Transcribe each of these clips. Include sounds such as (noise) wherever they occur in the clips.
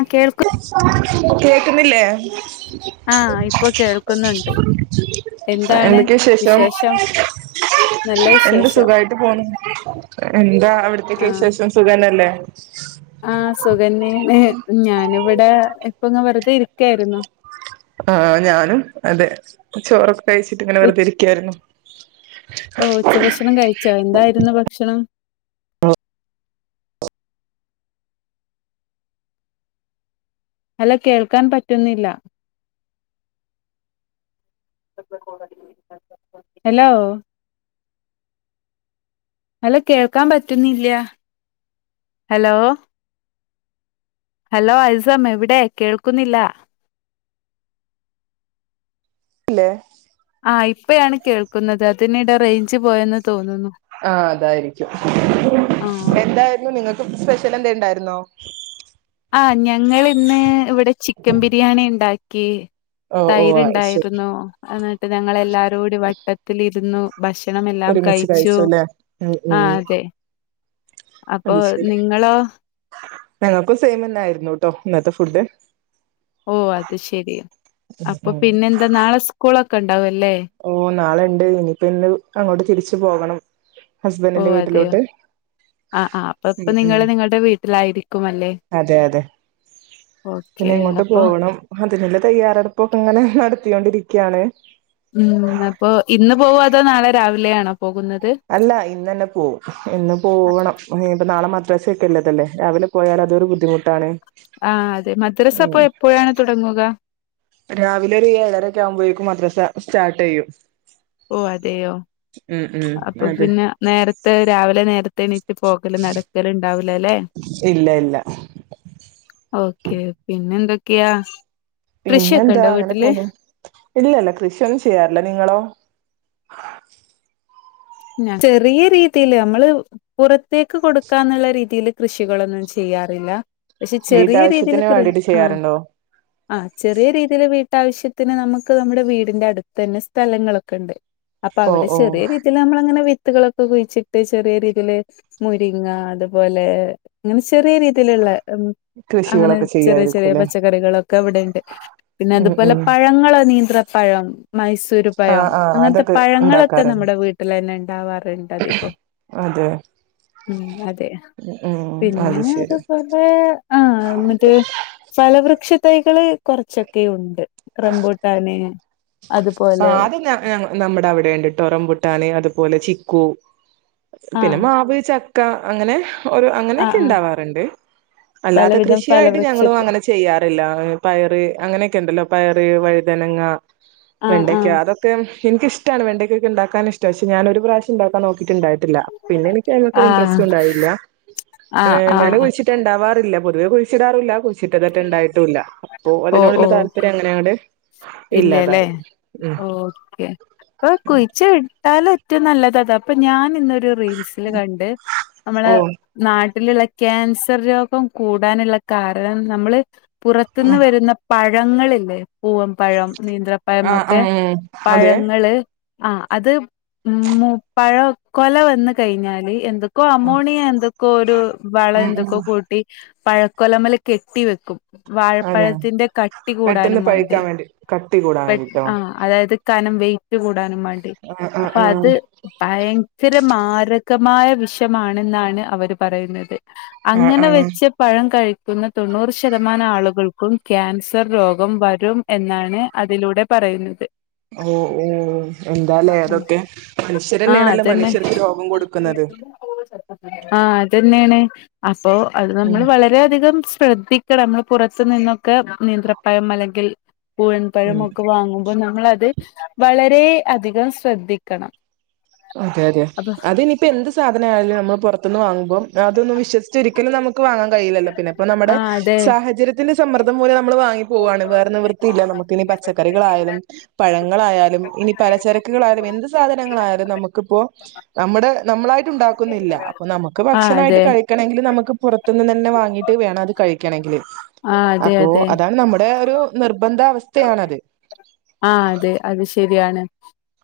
ആ കേൾക്കു കേക്ക്ന്നില്ലേ ആ ഇപ്പൊ കേൾക്കുന്നുണ്ട് എന്തൊക്കെ വിശേഷം നല്ല എന്ത് വിശേഷം സുഖായിട്ട് പോണ് എന്താ ആ അവിടുത്തെയൊക്കെ വിശേഷം സുഖന്നെല്ലേ ആ സുഖന്നേണ് ഞാനിവ്ടെ ഇപ്പൊന്ന് വെറുതെ ഇരിക്കാരുന്നു ആ ഞാനും അതെ ചോറൊ കഴിച്ചിട്ട്ങ്ങനെ ഉ വെർതെ ഇരിക്കെയിരുന്നു ച്ചോ എന്തായിരുന്നു ഭക്ഷണം നല്ല കേൾക്കാൻ പറ്റുന്നില്ല ഹലോ ഹലോ കേൾക്കാൻ പറ്റുന്നില്ല ഹലോ ഹലോ ഹൈസം എവ്ടെ കേൾക്കുന്നില്ല ഇല്ലേ ആ ഇപ്പയാണ് കേൾക്കുന്നത് അതിനിടെ റൈഞ്ച് പോയെന്ന് തോന്നുന്നു ആ അതായിരിക്കും ആ എന്തായിരുന്നു നിങ്ങൾക്ക് സ്പെഷ്യൽന്തേലുംണ്ടായിരുന്നോ ആ ഞങ്ങളി ഇന്ന് ഇവ്ടെ ചിക്കൻ ബിരിയാണി ഇണ്ടാക്കി ഓ ഓ അയ്ശരി തൈര്ണ്ടായിരുന്നു അന്നിട്ട് ഞങ്ങളെല്ലാരൂടി വട്ടത്തിലിര്ന്നു ഭക്ഷണം എല്ലാം ഒരുമിച്ച് കഴിച്ചു കഴിച്ചുല്ലേ ഉം ആ ഉം അതെ അപ്പൊ നിങ്ങളോ ഞങ്ങക്കും സെയിമെന്നായ്രുന്നു ട്ടോ ഇന്നത്തെ ഫുഡ് ഓ അത് ശെരി ഉം അപ്പൊ ഉം പിന്നെന്താ നാളെ സ്കൂളൊക്കെ ഇണ്ടാവുല്ലേ ഓ നാളെണ്ട് ഇനിയിപ്പോ ഇന്ന് അങ്ങോട്ട് തിരിച്ചു പോവണം ഓ ഹസ്ബന്റിന്റെ അതെയോ വീട്ടിലോട്ട് ആ ആ അപ്പ ഉം ഇപ്പൊ ഉം നിങ്ങള് നിങ്ങൾടെ വീട്ടിലായിരിക്കും അല്ലെ അതെ അതെ പിന്നെ എങ്ങോട്ട് അപ്പൊ പോവണം അതിൻള്ള തയ്യാറെടുപ്പൊക്കെങ്ങനെ നടത്തിയോണ്ടിരിക്യാണ് ഉം അപ്പൊ ഇന്ന് പോവോ അതോ നാളെ രാവിലെയാണോ പോകുന്നത് അല്ല ഇന്നന്നെ പോവും ഇന്ന് പോവണം പ്പ ഇനിപ്പം നാളെ മദ്രാസക്കെല്ലതല്ലേ രാവിലെ പോയാൽ അതൊരു ബുദ്ധിമുട്ടാണ് ആ അതെ മദ്രസ ഉം അപ്പോ എപ്പോഴാണ് തുടങ്ങുക രാവിലെ ഒരു ഏഴരക്കെ ആവ്മ്പോഴേക്കും മദ്രാസ സ്റ്റാർട്ടെയ്യും ഓ അതെയോ മ് ഉം അപ്പൊ അതെ പിന്നെ നേരത്തെ രാവിലെ നേരത്തെ എണീറ്റ് പോകൽ നടക്കൽണ്ടാവൂലല്ലേ ഇല്ല ഇല്ല ഓക്കെ പിന്നെന്തൊക്കെയാ കൃഷിയൊക്കെ ഇണ്ടോ വീട്ടില് ഇല്ലില്ല കൃഷിയൊന്നും ചെയ്യാർല്ല നിങ്ങളോ ഞാൻ ചെറിയ രീതിയില് മ്മള് പുറത്തേക്ക് കൊടുക്കാന്ന്ള്ള രീതിൽ കൃഷികളൊന്നും ചെയ്യാറില്ല പക്ഷെ ചെറിയ രീതിൽ വീട്ടാവശ്യത്തിന് കൃ വേണ്ടിട്ട് ആ ചെയ്യാറുണ്ടോ ആ ചെറിയ രീതിൽ വീട്ടാവശ്യത്തിന് നമുക്ക് നമ്മുടെ വീടിന്റെ അടുത്ത തന്നെ സ്ഥലങ്ങളൊക്കെ ഉണ്ട് അപ്പൊ ഓ അവ്ടെ ഓ ചെറിയ രീതിൽ മ്മളങ്ങനെ വിത്തുകളൊക്കെ കുഴിച്ചിട്ട് ചെറിയ രീതിയില് മുരിങ്ങ അത് പോലെ ഇങ്ങനെ ചെറിയ രീതിൽള്ള അങ്ങനെ കൃഷികളൊക്കെ ചെറിയ ചെറിയ ചെയ്യായിരിക്കുംല്ലേ പച്ചക്കറികളൊക്ക ക്കെവ്ടെണ്ട് പിന്നെ ഉം അതുപോലെ ഉം പഴങ്ങൾ നീന്ത്ര പഴം മൈ സ് സൂര് പഴം ആഹ് ആഹ് അങ്ങൻത്തെ അതൊക്കെ പഴങ്ങൾക്കെ ഉണ്ടാക്കാറുണ്ട് നമ്മടെ വീട്ടിൽന്നെ ഇണ്ടാവാർണ്ട് ധികം അതെ ഉം അതെ ഉം പിന്നെ അത് ശരി പോകത്തെ ഹേ ആ മറ്റേ ഫലവൃക്ഷ തൈകള് കൊറച്ചൊക്കെ ഉണ്ട് റംബൂട്ടാൻ ആദ്യം ഞ ഞമ്മടെ അവിടെണ്ട്ടോ റംപൂട്ടാന് അത് പോലെ ചിക്കു പിന്നെ ആഹ് മാവ് ചക്ക അങ്ങനെ ഒരു ആഹ് ആഹ് അങ്ങനെക്കെണ്ടാവാറ്ണ്ട് അല്ലാത്ത പലവിധം കൃഷി ആയിട്ട് ഞങ്ങളും ഫലവൃക്ഷത്ത് അങ്ങനെ ചെയ്യാറില്ല പയറ് അങ്ങനെക്കെണ്ടല്ലോ പയറ്, വഴ്തനങ്ങ ആഹ് വെണ്ടക്ക ആഹ് അതൊക്കെ എനിക്കിഷ്ടാണ് വെണ്ടയ്ക്കൊക്കെ ണ്ടാക്കാനിഷ്ട ക്ഷെ ഞാനൊരു പ്രാവശ്യണ്ടാക്കാൻ നോക്കിട്ട്ണ്ടായിട്ടില്ല. പിന്നെ നിക്കയ്മക്കൊരു ഇൻട്രസ്റ്റു ണ്ടായില്ല ആഹ് (unintelligible) ആഹ് ഞാന് ആഹ് കുഴ്ച്ചി ട്ടാണ്ടാവാറില്ല പൊതുവെ കുഴിച്ചിടാറുല്ല. ച്ച്ട്ടതെറ്റെണ്ടായിട്ടൂല്ല അപ്പൊ ഓ ഓ അതിനോട്ള്ള താല്പര്യങ്ങനങ്ങട്‌ ഇല്ലല്ലേ ഇല്ലാതായി. ഉം ഓക്കെ പ്പൊ കുഴിച്ച്ട്ടാലെറ്റുംനല്ലതതാ അപ്പൊ ഞാനിന്നൊരു റീൽസ് ഇന്ന് കണ്ട് അമ്മളേ ഓഹ് നാട്ടില്ള്ള ക്യാൻസർ രോഗം കൂടാന്ള്ള കാരണം നമ്മള് പുറത്ത്ന്ന് വെര്ന്ന പഴങ്ങളില്ലേ പൂവംപഴം, ആഹ് നീന്ത്രപ്പഴംന്നൊക്കെ ആഹ് അതെ പഴങ്ങള് ആഹ് അത് മു പഴൊ കൊലവന്ന് കഴിഞ്ഞാല് എന്തൊ ക്കൊ അമോണിയ എന്തൊക്കോരു വളം ഉം ഉം എന്തൊക്കോ കൂട്ടി പഴക്കൊലമല് കെട്ടി വെക്കും. അതെ വാഴപ്പഴത്തിന്റെ കട്ടി പെട്ടെന്ന് കൂടാനുംമാണ്ടി പഴിക്കാൻ വേണ്ടി കട്ടി കൂടാൻ പെ വേണ്ടിട്ടോ ആഹ് അതായത് കനം വെയ്റ്റ് കൂടാനും മാണ്ടി ആഹ് ആഹ് ആഹ് അപ്പാത് ഭയങ്കര മാരകമായ വിഷമാണെന്നാണ് അവര്പറയുന്നത്. ആഹ് ആഹ് അങ്ങനെവെച്ച പഴം കഴി ക്ക്ന്ന തൊണ്ണൂറ് ശതമാനാള്കൾക്കും ക്യാൻസർ രോഗം വരും എന്നാണ് അതിലൂടെ പറയുന്നത്. ഓഹ് ഓഹ് എന്താലേ ഉം അതൊക്കെ. ആഹ് മനുഷ്യരെന്നെണല്ലോ അതന്നെ മനുഷ്യർക്ക് രോഗം കൊട്ക്കുന്നത്. ആഹ് അതെന്നെണ് അപ്പൊ അത് ഉം നമ്മള് വളരെയധികം ശ്രദ്ധിക്കണംമ്മള് പുറത്തു നിന്നൊക്കെ നീന്ത്രപഴം അല്ലെങ്കിൽ പൂഴൻ ഉം പഴമൊക്കെ വാങ്ങുമ്പോ നമ്മളത് വളരേ അധികം ശ്രദ്ധിക്കണം. അതെ യതെ അപ്പൊ അത് നിപ്പോ എന്ത് സാധനായാലും നമ്മൾ പൊറത്ത്ന്ന് വാങ്ങുമ്പം അതൊന്നും വിശ്വസിച്ചൊരിക്കലും നമ്മ ക്ക് വാങ്ങാൻ കയ്യൂല്ലല്ലൊ പിന്നെ പ്പൊ നമ്മടെ ആഹ് അതെ സാഹചര്യത്തിന്റെ സമ്മർദ്ധം മൂലം നമ്മള് വാങ്ങി പോവാണ് വേറെ നിവൃത്തിയില്ല നമ്മക്ക് ഇനി പച്ചക്കറികളായലും പഴങ്ങളായാലും ഇനി പലചരക്ക്‌കളായാലും എന്ത് സാധനങ്ങളായാ ത് നമക്ക്പ്പോ നമ്മടെനമ്മളായിട്ടുണ്ടാകുന്നില്ല അപ്പ നമ്മക്ക് ആഹ് ഭക്ഷണായിട്ട് അതെ കഴി കണെങ്കില് നമ്മക്ക് പൊറത്ത്ന്ന് തന്നെ വാങ്ങീട്ട് വേണം അത് കഴിക്കണങ്കില് ആഹ് അതെ അപ്പോ അതെ അതാണ് നമ്മടെ ഒരു നിർബന്ധാവസ്ഥയാണത്. ആഹ് അതെ അത് ശെരിയാണ്.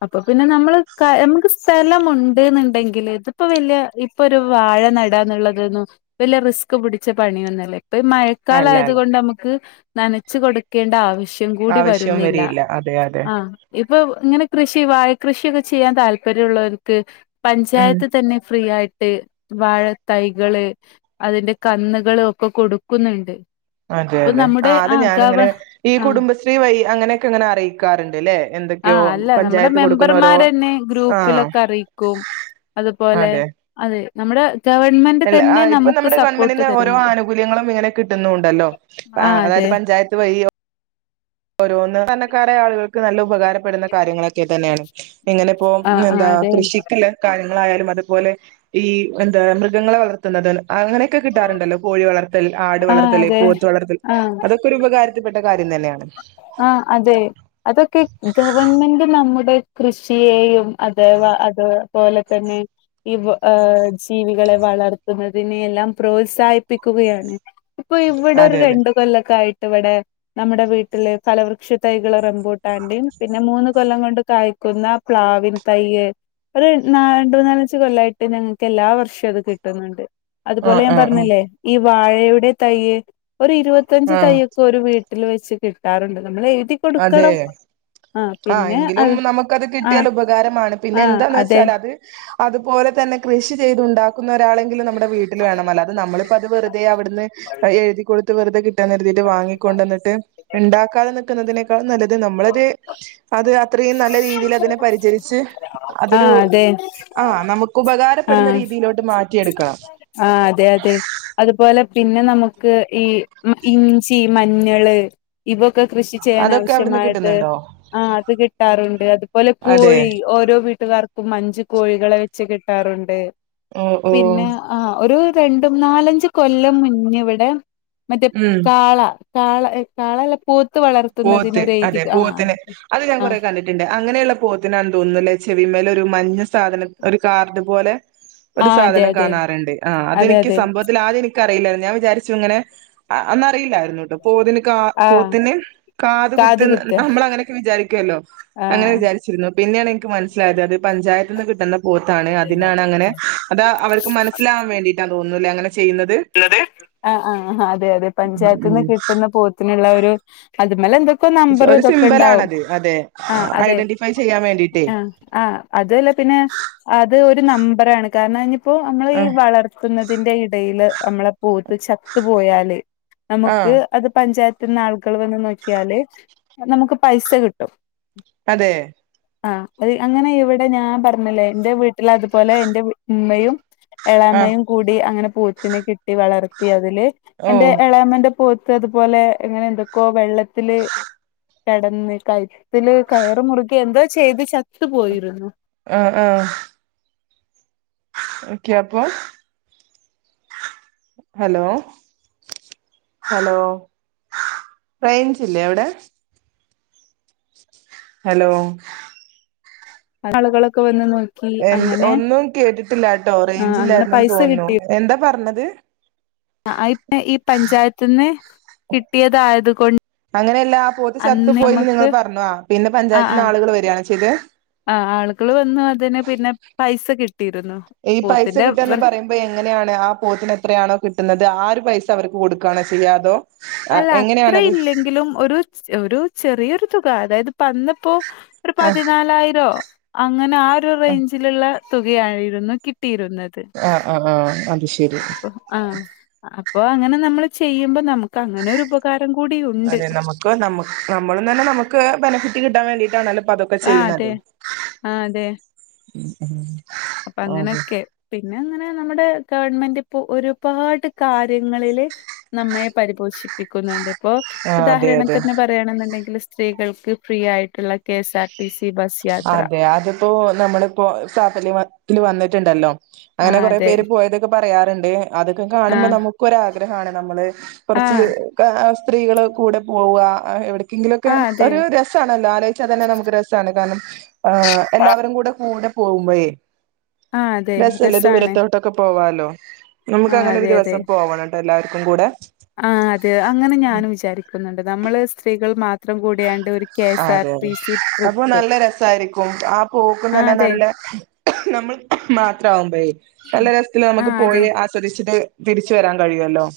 അപ്പൊപിന്നെ നമ്മള് ക്ക നമക്ക് സ്ഥലമുണ്ട്ന്ണ്ടെങ്കില് ഇതിപ്പോ വെല്ല്യേ ഇ പ്പൊരു വാഴ നടാന്ന്ള്ളതൊന്നും വല്യേ റിസ്ക് പുടിച്ച പണിയൊന്നല്ല ഇപ്പ ഈ മഴ അല്ല അല്ല കാലായത്കൊണ്ടമ്മക്ക് നനച്ച് കൊട്ക്കേണ്ട ആവശ്യം കൂടി വരുന്നില്ല. തെ അതെ ആഹ് ഇപ്പൊ ഇങ്ങനെ കൃഷി വാഴ കൃഷ്യൊക്കെ ചെയ്യാൻ താല്പര്യള്ളോര്ക്ക് ഉം പഞ്ചായത്ത് തന്നെ ഫ്രീയായിട്ട് വാഴ തൈകള് അതിന്റെ കന്ന്കളൊക്കെ കൊടുക്കുന്ണ്ട്. അതെ യതെ ആഹ് അത് ഞാന് ങ്ങനെ ഈ ആഹ് കുടുംബശ്രീ വഴി അങ്ങനെക്കെങ്ങനെ അറിയിക്കാറ്ണ്ട്ലേ. ആഹ് അല്ല നമ്മടെ മെമ്പർമാരെന്നെ ആ ഗ്രൂപ്പിലൊക്കറിയിക്കും. അത്പോലെ അതെ നമ്മടെ ഗവൺമെൻ അല്ല ആഹ് ഇപ്പോ നമ്മടെ ഗവൺമെന്റിൻ്റെ ഓരോ ആനുകൂല്യങ്ങളും ഇങ്ങനെ കിട്ടുന്നുണ്ടല്ലോ. ആ ആഹ് അതെ അതായത് പഞ്ചായത്ത് വഴിയോ ഓരോന്ന്ധണ്ണക്കാരായ ആള്കൾക്ക് നല്ല ഉപകാരപ്പെടുന്ന കാര്യങ്ങളൊക്കെ തന്നെയാണ് ഇങ്ങനെ ഇപ്പോ ആഹ് ആഹ് എന്താ അതെ കൃഷിക്ക്‌ള്ള കാര്യങ്ങളായാലും അത്പോലെ ഈ എന്താ മൃഗങ്ങളെ വളർത്തുല്ലോതാലുംഅങ്ങനെക്കെ കിട്ടാറുണ്ടല്ലോ കോഴിവളർ ത്തൽ ആട് ആഹ് അതെ വളർത്തല്പോത്ത് വളർത്തല് ആഹ് അതൊക്കെ ഒരു ഉപകാരത്തിൽപ്പെട്ടകാര്യം തന്നെയാണ് ആ അതെ അതൊക്കെ ഗവൺമെന്റ് നമ്മുടെ കൃഷിയേയും അതേവാഅത്പോലെതന്നെ ഇവ് ആജീവികളെ വളർത്തുന്നതിനെ എല്ലാം പ്രോത്സാഹിപ്പിക്കുകയാണ് പ്പൊ ഇവ്ടെ ഒരു അതെ അതെ രണ്ട്കൊല്ലക്കായിട്ട് ഇവടെ നമ്മടെവീട്ടി ഫലവൃക്ഷ തൈകള് റമ്പൂട്ടാന്റിം പിന്നെ മൂന്ന് കൊല്ലം കൊണ്ട് കായ്ക്കുന്ന പ്ലാവിൻ തൈയും ഒരു രണ്ട് മൂന്നാലഞ്ച് കൊല്ലായിട്ട് ഞങ്ങൾക്ക് എല്ലാ വർഷവും അത് കിട്ടുന്നുണ്ട് ആ അതുപോലെ ഞാൻ ആ ആ പറഞ്ഞില്ലേ ഈ വാഴയുടെ തൈയ്യ് ഒരു ഇരുപത്തഞ്ച് ആ തൈയ്യ് ഒരു വീട്ടിൽ വെച്ച് കിട്ടാറുണ്ട് നമ്മൾ എഴുതി അതെ കൊടുക്കണം ആ പിന്നെ എങ്കിലും അത് നമുക്കത് ആ കിട്ടിയാൽ ഉപകാരമാണ് പിന്നെ ആ എന്താന്ന് അതെ വെച്ചാൽ അത് അതുപോലെ തന്നെ കൃഷി ചെയ്തുണ്ടാക്കുന്ന ഒരാള് നമ്മളെ വീട്ടിൽ വേണം അല്ലാതെ നമ്മളിപ്പോ അത് വെറുതെ അവിടുന്ന് എഴുതിക്കൊടുത്ത് വെറുതെ കിട്ടാന്ന് കരുതിയിട്ട് വാങ്ങിക്കൊണ്ടന്നിട്ട് ഉണ്ടാക്കാതെ ഇരിക്കുന്നതിനേക്കാൾ നല്ലത് നമ്മളത് അത് അത്രയും നല്ല രീതിൽ അതിനെ പരിചരിച്ച് ആ അതൊരു അതെ ആ നമുക്ക് ആ ഉപകാരപ്പെടുന്ന രീതിയിലോട്ട് മാറ്റിയെടുക്കണം ആ അതെ അതെ അതുപോലെ പിന്നെ നമുക്ക് ഈ ഇഞ്ചി മഞ്ഞള് ഇതൊക്കെ കൃഷി ചെയ്യാൻ അതൊക്കെ അവിടുന്ന് ആവശ്യമായത് കിട്ടുന്നുണ്ടോ ആ അത് കിട്ടാറുണ്ട് അതുപോലെ അതെ കോഴി ഓരോ വീട്ടുകാർക്കും മഞ്ച് കോഴികളെ വെച്ച് കിട്ടാറുണ്ട് ഓ ഓ പിന്നെ ആ ഒരു രണ്ടും നാലഞ്ച് കൊല്ലം മുമ്പ് ഇവിടെ മറ്റേ ഉം കാള കാള കാളല്ല പോത്ത് പോത്ത് വളർത്തുന്നതിനൊരെഴുതി അതെ ആ പോത്തിന് അത് ഞാൻ ആ കൊറെ അങ്ങനെയുള്ള പോത്തിനാണ് തോന്നുന്നലേ ചെവിമേൽ ഒരു മഞ്ഞ സാധനം ഒരു കാർഡ് പോലെ ആ ഒരു അതെ സാധനം അതെ കാണാറുണ്ട് ആ അതെ അതെനിക്ക് അതെ സംഭവത്തിൽ ആദ്യം എനിക്ക് എനിക്കറിയില്ലായിരുന്നു ഞാൻ വിചാരിച്ചു ഇങ്ങനെ അന്നറിയില്ലായിരുന്നു കേട്ടോ പോത്തിന് കാ ആ പോത്തിന് കാത് കുത്തി നമ്മൾ അങ്ങനെയൊക്കെ വിചാരിക്കല്ലോ ആ അങ്ങനെ വിചാ വിചാരിച്ചിരുന്നു പിന്നെയാണ് എനിക്ക് മനസ്സിലായത് അത് പഞ്ചായത്ത് നിന്ന് കിട്ടുന്ന പോത്താണ് അതിനാണ് അങ്ങനെ അത് അവർക്ക് മനസ്സിലാവാൻ വേണ്ടിയിട്ടാ തോന്നുന്നല്ലേ അങ്ങനെ ചെയ്യുന്നത് ആ ആ അതെ അതെ ഉം പഞ്ചായത്ത് നിന്ന് ഉം കിട്ടുന്ന പോത്തിനുള്ള ഒരു അത് മലെന്തൊക്കെ നമ്പറും ഒരു ഇതൊക്കെ ഉണ്ടാവും സിമ്പലാണത് അതെ ആ അതെ ഐഡന്റിഫൈ ചെയ്യാൻ വേണ്ടിട്ടേ ആ ആ അതും അല്ല പിന്നെ അത് ഒരു നമ്പറാണ് കാരണം അതിഞ്ഞിപ്പോ നമ്മൾ ഈ ആഹ് വളർ പിന്നതിന്റെ ഇടയില് നമ്മളെ പോത്ത് ചത്ത് പോയാല് നമുക്ക് ആഹ് അത് പഞ്ചായത്തിന്ന് ആളുകൾ വന്ന് നോക്കിയാല് നമുക്ക് പൈസ കിട്ടും അതെ ആ അത് അങ്ങനെ ഇവിടെ ഞാൻ പറഞ്ഞില്ലേ എന്റെ വീട്ടിൽ അതുപോലെ എന്റെ ഉമ്മയും ആഹ് എളാമയും കൂടി അങ്ങനെ പോത്തിനെ കിട്ടി വളർത്തി അതില് ഓ എന്റെ എളാമന്റെ പോത്ത് അതുപോലെ അങ്ങനെ എന്തൊക്കോ വെള്ളത്തില് കിടന്ന് കയുത്തില് കയറ് മുറുകി എന്തോ ചെയ്ത് ചത്ത് പോയിരുന്നു ആ ആ ഓക്കെ അപ്പൊ ഹലോ ഹലോ റേഞ്ച്ല്ലേ അവിടെ ഹലോ ആളുകളൊക്കെ വന്ന് നോ എ ഒന്നും കേട്ടിട്ടില്ലട്ടോ ആഹ് അങ്ങനെ റേഞ്ചില്ലായിരുന്നൂന്ന് പൈസ തോന്നുന്നു എന്താ പറഞ്ഞത് ആ ഇപ്പ ഈ പഞ്ചായത്തിന്ന് കിട്ടിയതായത് കൊണ്ട് അങ്ങനെയല്ലാ ആ പോത്ത് ചത്ത് അന്ന് പോ യീന്ന് നിങ്ങൾ നമുക്ക് പറഞ്ഞോ പിന്നെ പഞ്ചായത്തിന്ന് ആളുകൾ വരികയണോ ചെയ്ത് ആ ആളുകൾ വന്നു അതിന് പിന്നെ പൈസ കിട്ടിയിരുന്നു ഈ പൈസ പോത്തിന്റെ കിട്ടുക എന്ന് വൃ പറയുമ്പൊ പ്പൊ എങ്ങനെയാണ് ആ പോത്തിന് എത്രയാണോ കിട്ടുന്നത് ആ ഒരു പൈസ അവർക്ക് കൊടുക്കുകയാണോ ചെയ്യാ അതോ അല്ല അത്ര എങ്ങനെയാണത് ഇല്ലെങ്കിലും ഒരു ഒരു ചെറിയൊരു തുക അതായത് അന്ന്പ്പോ ഒരു ആഹ് പതിനാലായിരോ അങ്ങനെ ആ ഒരു റേഞ്ചിലുള്ള തുകയായിരുന്നു കിട്ടിയിരുന്നത് ആ ആ ആ അത് ശരി അപ്പൊ ആ അപ്പൊ അങ്ങനെ നമ്മൾ ചെയ്യുമ്പോ നമുക്ക് അങ്ങനെ ഒരുപകാരം കാരം കൂടി ഉണ്ട് ഇപ്പ നമ്മക്ക് നമ്മളും തന്നെ നമുക്ക് ബെനിഫിറ്റ് കിട്ടാൻ വേണ്ടിട്ടാണല്ലോ ഇപ്പതൊ ക്കൊ ആഹ് ചെയ്യുന്നത് അതെ ആഹ് അപ്പ അതെ അങ്ങനെയൊക്കെ പിന്നെ അങ്ങനെ നമ്മുടെ ഗവൺമെന്റ് ഇപ്പോ ഒരുപാട് കാര്യങ്ങളില് നമ്മയെ പരിപോഷിപ്പിക്കുന്നുണ്ട് ഇപ്പോ ആ അതെ അതെ ഉദാഹരണത്തിന് പറയാണെന്നുണ്ടെങ്കിൽ സ്ത്രീകൾക്ക് ഫ്രീയായിട്ടുള്ള K S R T C bus യാത്ര അതെ അതിപ്പോ നമ്മളിപ്പോ സാഫല്യ (unintelligible) വന്നിട്ടുണ്ടല്ലോ ആ അങ്ങനെ കുറെ അതെ പേര് പോയതൊക്കെ പറയാറുണ്ട് അതൊക്കെ ആ കാണുമ്പോ നമുക്കൊരാഗ്രഹമാണ് നമ്മള് ആ കുറച്ചികെ സ്ത്രീകള് കൂടെ പോവ എവിടെ എന്തെങ്കിലൊക്കെ ആ അതെ ഒരു രസാണല്ലോ ആലോയിച്ചാൽ തന്നെ നമുക്ക് രസമാണ് കാരണം എല്ലാവരും കൂടെ കൂടെ പോകുമ്പോഴെ ആ അതെ രസല്ലേ രസാണ് ദൂരത്തോട്ടൊക്കെ പോവാലോ ആ നമുക്ക് അങ്ങനെ ഒരു അതെ ദിവസം പോവണട്ടോ എല്ലാവർക്കും കൂടെ ആഹ് അത് അങ്ങനെ ഞാനും വിചാരിക്കുന്നുണ്ട് നമ്മള് സ്ത്രീകൾ മാ അതെ അതെ അപ്പൊ ട്രിപ്പ് നല്ല രസായിരിക്കും ആഹ് പോക്കുന്ന ആ തന്നെ അതെ നല്ല നമ്മൾ മാത്രമാകുമ്പോഴെ നല്ല ഉം. രസത്തിൽ ആ നമുക്ക് അതെ പോയിആസ്വാ (unintelligible) തിരിച്ചു വരാൻ കഴിയല്ലോ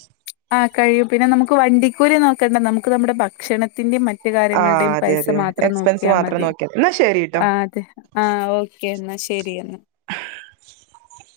ആഹ് കഴിയും പിന്നെ നമുക്ക് വണ്ടിക്കൂലി നോക്കണ്ട നമുക്ക് നമ്മുടെ ഭക്ഷണത്തിന്റെയും മ റ്റ് ആ കാര്യങ്ങളുടെയും അതെ പൈസ അതെ മാത്രം എക്സ്പെൻസ് നോക്കിയാൽ മാത്രം മതി നോക്കിയാ എന്നാ ശരിട്ടോ ആഹ് അതെ ആഹ് ഓക്കെ എന്നാൽ ശരി എന്നാൽ (inaudible)